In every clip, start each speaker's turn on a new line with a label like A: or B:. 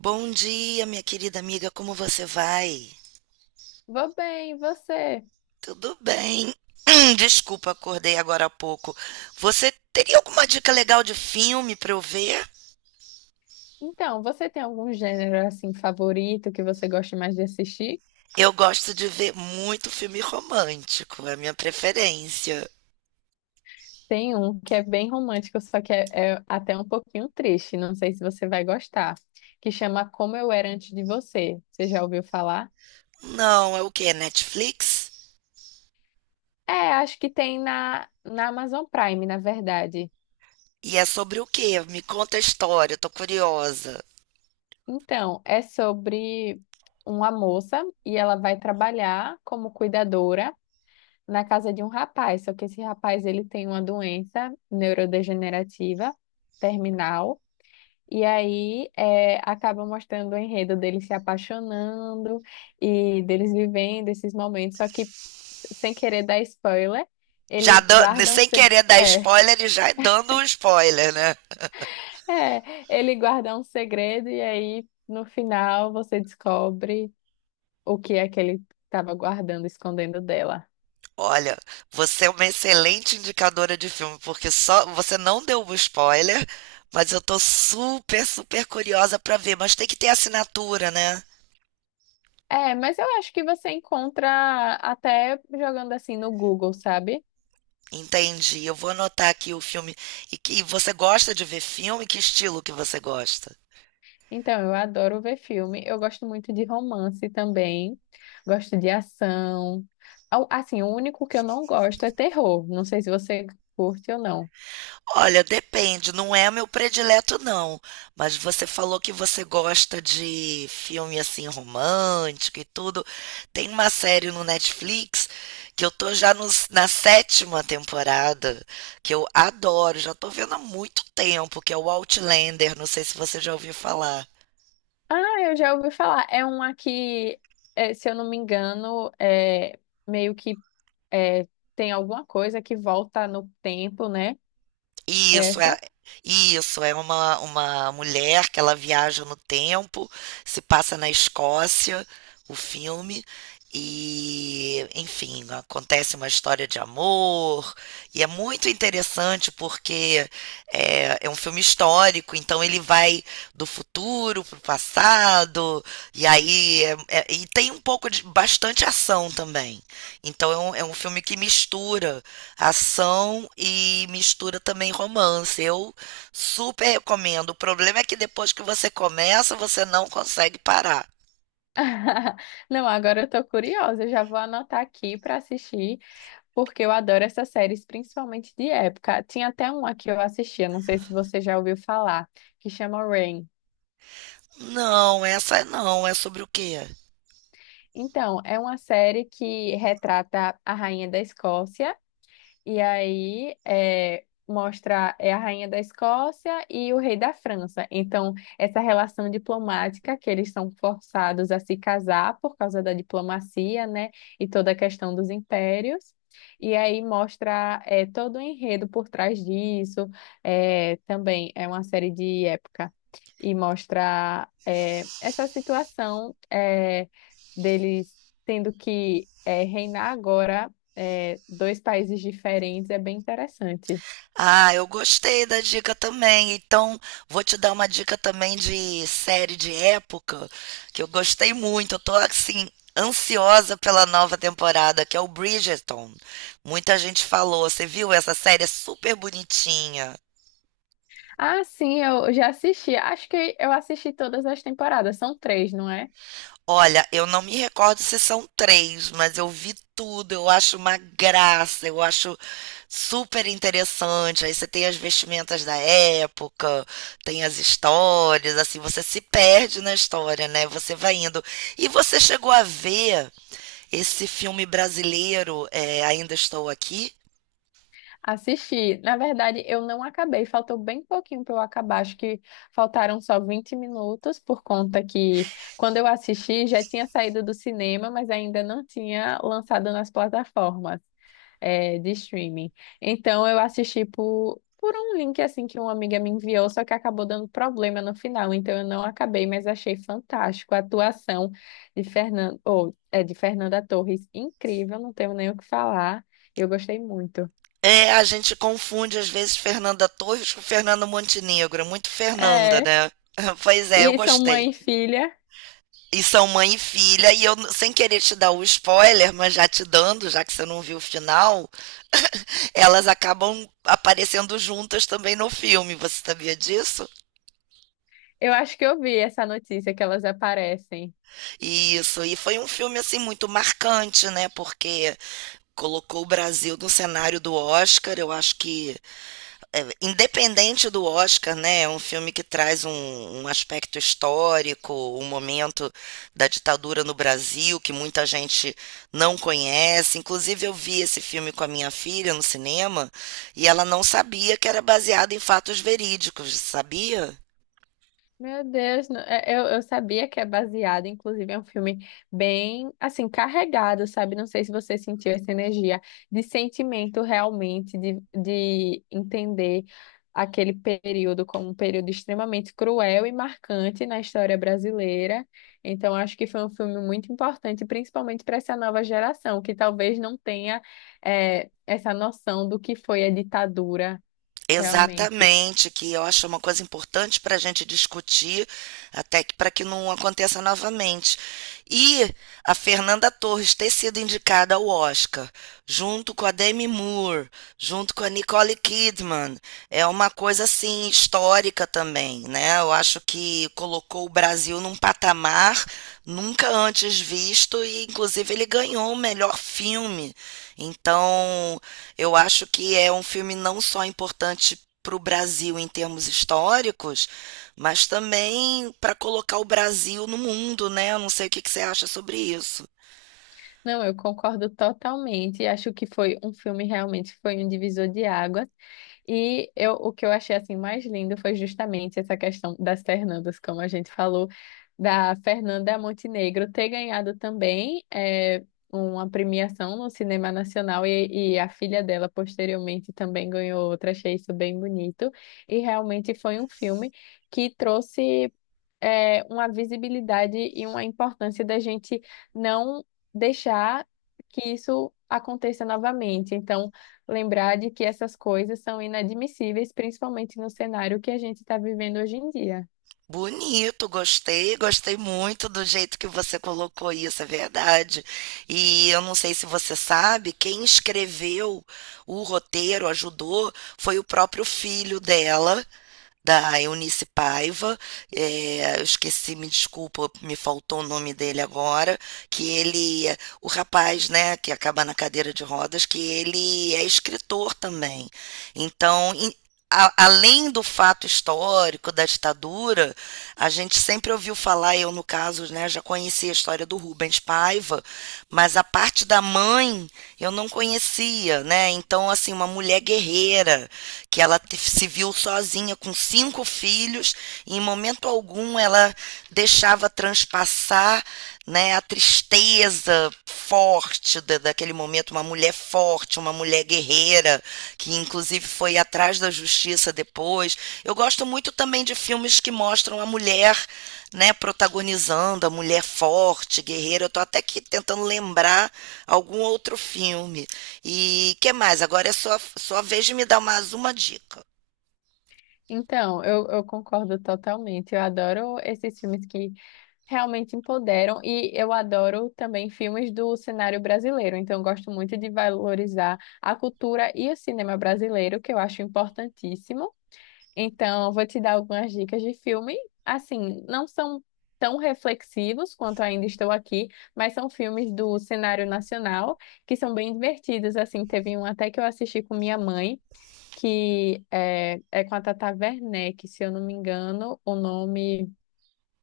A: Bom dia, minha querida amiga, como você vai?
B: Vou bem, e você?
A: Tudo bem. Desculpa, acordei agora há pouco. Você teria alguma dica legal de filme para eu ver?
B: Então, você tem algum gênero assim favorito que você gosta mais de assistir?
A: Eu gosto de ver muito filme romântico, é a minha preferência.
B: Tem um que é bem romântico, só que é até um pouquinho triste. Não sei se você vai gostar, que chama Como Eu Era Antes de Você. Você já ouviu falar?
A: Não, é o quê? Netflix?
B: É, acho que tem na Amazon Prime, na verdade.
A: E é sobre o quê? Me conta a história, eu tô curiosa.
B: Então, é sobre uma moça e ela vai trabalhar como cuidadora na casa de um rapaz, só que esse rapaz ele tem uma doença neurodegenerativa terminal. E aí acaba mostrando o enredo deles se apaixonando e deles vivendo esses momentos. Só que, sem querer dar spoiler, ele guarda um,
A: Sem querer dar spoiler e já dando um spoiler, né?
B: ele guarda um segredo e aí no final você descobre o que é que ele estava guardando, escondendo dela.
A: Olha, você é uma excelente indicadora de filme, porque só você não deu um spoiler, mas eu tô super, super curiosa pra ver. Mas tem que ter assinatura, né?
B: É, mas eu acho que você encontra até jogando assim no Google, sabe?
A: Entendi. Eu vou anotar aqui o filme. E você gosta de ver filme? Que estilo que você gosta?
B: Então, eu adoro ver filme. Eu gosto muito de romance também. Gosto de ação. Assim, o único que eu não gosto é terror. Não sei se você curte ou não.
A: Olha, depende, não é meu predileto não, mas você falou que você gosta de filme assim romântico e tudo. Tem uma série no Netflix que eu tô já na sétima temporada, que eu adoro, já tô vendo há muito tempo, que é o Outlander, não sei se você já ouviu falar.
B: Ah, eu já ouvi falar. É um aqui, é, se eu não me engano, é meio que é, tem alguma coisa que volta no tempo, né?
A: Isso é
B: Essa.
A: isso é uma mulher que ela viaja no tempo, se passa na Escócia, o filme e, enfim, acontece uma história de amor, e é muito interessante porque é um filme histórico, então ele vai do futuro para o passado, e aí e tem um pouco de bastante ação também. Então é um filme que mistura ação e mistura também romance. Eu super recomendo. O problema é que depois que você começa, você não consegue parar.
B: Não, agora eu tô curiosa. Eu já vou anotar aqui para assistir, porque eu adoro essas séries, principalmente de época. Tinha até uma que eu assistia, não sei se você já ouviu falar, que chama Rain.
A: Não, essa é não. É sobre o quê?
B: Então, é uma série que retrata a rainha da Escócia. E aí mostra a rainha da Escócia e o rei da França. Então, essa relação diplomática, que eles são forçados a se casar por causa da diplomacia, né? E toda a questão dos impérios. E aí mostra todo o enredo por trás disso. É, também é uma série de época. E mostra essa situação, deles tendo que reinar agora dois países diferentes. É bem interessante.
A: Ah, eu gostei da dica também. Então, vou te dar uma dica também de série de época que eu gostei muito. Eu tô assim ansiosa pela nova temporada, que é o Bridgerton. Muita gente falou, você viu? Essa série é super bonitinha.
B: Ah, sim, eu já assisti. Acho que eu assisti todas as temporadas. São três, não é?
A: Olha, eu não me recordo se são três, mas eu vi tudo. Eu acho uma graça, eu acho super interessante. Aí você tem as vestimentas da época, tem as histórias, assim, você se perde na história, né? Você vai indo. E você chegou a ver esse filme brasileiro, é, Ainda Estou Aqui?
B: Assisti. Na verdade, eu não acabei, faltou bem pouquinho para eu acabar. Acho que faltaram só 20 minutos, por conta que quando eu assisti já tinha saído do cinema, mas ainda não tinha lançado nas plataformas, de streaming. Então eu assisti por um link assim que uma amiga me enviou, só que acabou dando problema no final, então eu não acabei, mas achei fantástico a atuação de Fernando, ou, é, de Fernanda Torres. Incrível, não tenho nem o que falar. Eu gostei muito.
A: É, a gente confunde às vezes Fernanda Torres com Fernando Montenegro. É muito Fernanda,
B: É,
A: né? Pois é, eu
B: e são
A: gostei.
B: mãe e filha.
A: E são mãe e filha, e eu, sem querer te dar o spoiler, mas já te dando, já que você não viu o final, elas acabam aparecendo juntas também no filme. Você sabia disso?
B: Eu acho que eu vi essa notícia que elas aparecem.
A: Isso. E foi um filme, assim, muito marcante, né? Porque colocou o Brasil no cenário do Oscar. Eu acho que independente do Oscar, né? É um filme que traz um aspecto histórico, um momento da ditadura no Brasil que muita gente não conhece. Inclusive, eu vi esse filme com a minha filha no cinema e ela não sabia que era baseado em fatos verídicos, sabia?
B: Meu Deus, eu sabia que é baseado, inclusive é um filme bem, assim, carregado, sabe? Não sei se você sentiu essa energia de sentimento realmente, de entender aquele período como um período extremamente cruel e marcante na história brasileira. Então, acho que foi um filme muito importante, principalmente para essa nova geração, que talvez não tenha, essa noção do que foi a ditadura realmente.
A: Exatamente, que eu acho uma coisa importante para a gente discutir, até que para que não aconteça novamente. E a Fernanda Torres ter sido indicada ao Oscar, junto com a Demi Moore, junto com a Nicole Kidman, é uma coisa assim histórica também, né? Eu acho que colocou o Brasil num patamar nunca antes visto e inclusive ele ganhou o melhor filme. Então, eu acho que é um filme não só importante para o Brasil em termos históricos, mas também para colocar o Brasil no mundo, né? Eu não sei o que que você acha sobre isso.
B: Não, eu concordo totalmente. Acho que foi um filme, realmente foi um divisor de águas. E eu, o que eu achei assim mais lindo foi justamente essa questão das Fernandas, como a gente falou, da Fernanda Montenegro ter ganhado também uma premiação no cinema nacional, e a filha dela posteriormente também ganhou outra. Achei isso bem bonito. E realmente foi um filme que trouxe uma visibilidade e uma importância da gente não deixar que isso aconteça novamente. Então, lembrar de que essas coisas são inadmissíveis, principalmente no cenário que a gente está vivendo hoje em dia.
A: Bonito, gostei, gostei muito do jeito que você colocou isso, é verdade. E eu não sei se você sabe, quem escreveu o roteiro, ajudou, foi o próprio filho dela, da Eunice Paiva, eu esqueci, me desculpa, me faltou o nome dele agora, que ele, o rapaz, né, que acaba na cadeira de rodas, que ele é escritor também. Então, além do fato histórico da ditadura, a gente sempre ouviu falar, eu no caso, né, já conhecia a história do Rubens Paiva, mas a parte da mãe eu não conhecia, né? Então, assim, uma mulher guerreira que ela se viu sozinha com cinco filhos e em momento algum ela deixava transpassar, né, a tristeza forte daquele momento, uma mulher forte, uma mulher guerreira, que inclusive foi atrás a justiça depois. Eu gosto muito também de filmes que mostram a mulher, né, protagonizando, a mulher forte, guerreira. Eu tô até aqui tentando lembrar algum outro filme. E que mais? Agora é sua vez de me dar mais uma dica.
B: Então, eu concordo totalmente. Eu adoro esses filmes que realmente empoderam, e eu adoro também filmes do cenário brasileiro. Então, eu gosto muito de valorizar a cultura e o cinema brasileiro, que eu acho importantíssimo. Então, eu vou te dar algumas dicas de filme. Assim, não são tão reflexivos quanto Ainda Estou Aqui, mas são filmes do cenário nacional que são bem divertidos. Assim, teve um até que eu assisti com minha mãe, que é com a Tata Werneck, se eu não me engano, o nome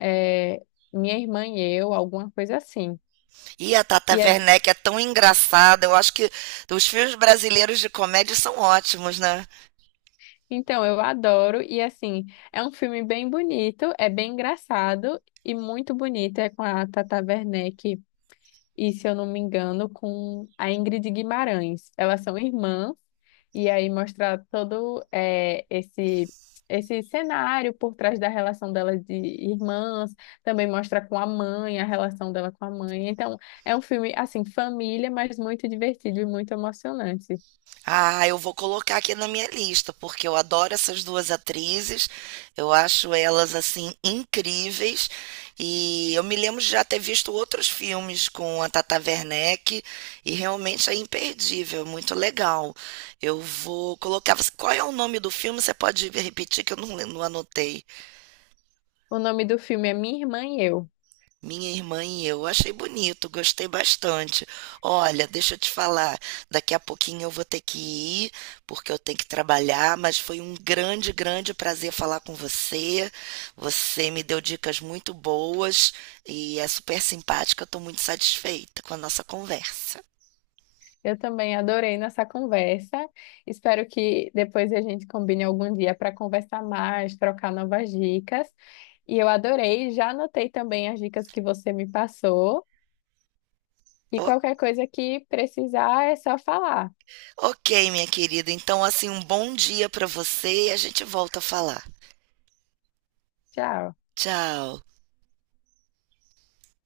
B: é Minha Irmã e Eu, alguma coisa assim.
A: E a Tata
B: E é,
A: Werneck é tão engraçada. Eu acho que os filmes brasileiros de comédia são ótimos, né?
B: então, eu adoro, e assim, é um filme bem bonito, é bem engraçado e muito bonito. É com a Tata Werneck, e, se eu não me engano, com a Ingrid Guimarães. Elas são irmãs, e aí mostra todo esse cenário por trás da relação delas de irmãs, também mostra com a mãe, a relação dela com a mãe. Então, é um filme, assim, família, mas muito divertido e muito emocionante.
A: Ah, eu vou colocar aqui na minha lista, porque eu adoro essas duas atrizes, eu acho elas assim incríveis. E eu me lembro de já ter visto outros filmes com a Tata Werneck e realmente é imperdível, muito legal. Eu vou colocar. Qual é o nome do filme? Você pode repetir que eu não anotei.
B: O nome do filme é Minha Irmã e Eu.
A: Minha irmã e eu. Achei bonito, gostei bastante. Olha, deixa eu te falar, daqui a pouquinho eu vou ter que ir, porque eu tenho que trabalhar, mas foi um grande, grande prazer falar com você. Você me deu dicas muito boas e é super simpática. Eu estou muito satisfeita com a nossa conversa.
B: Eu também adorei nossa conversa. Espero que depois a gente combine algum dia para conversar mais, trocar novas dicas. E eu adorei, já anotei também as dicas que você me passou. E
A: O-
B: qualquer coisa que precisar é só falar.
A: ok, minha querida. Então, assim, um bom dia para você e a gente volta a falar.
B: Tchau.
A: Tchau.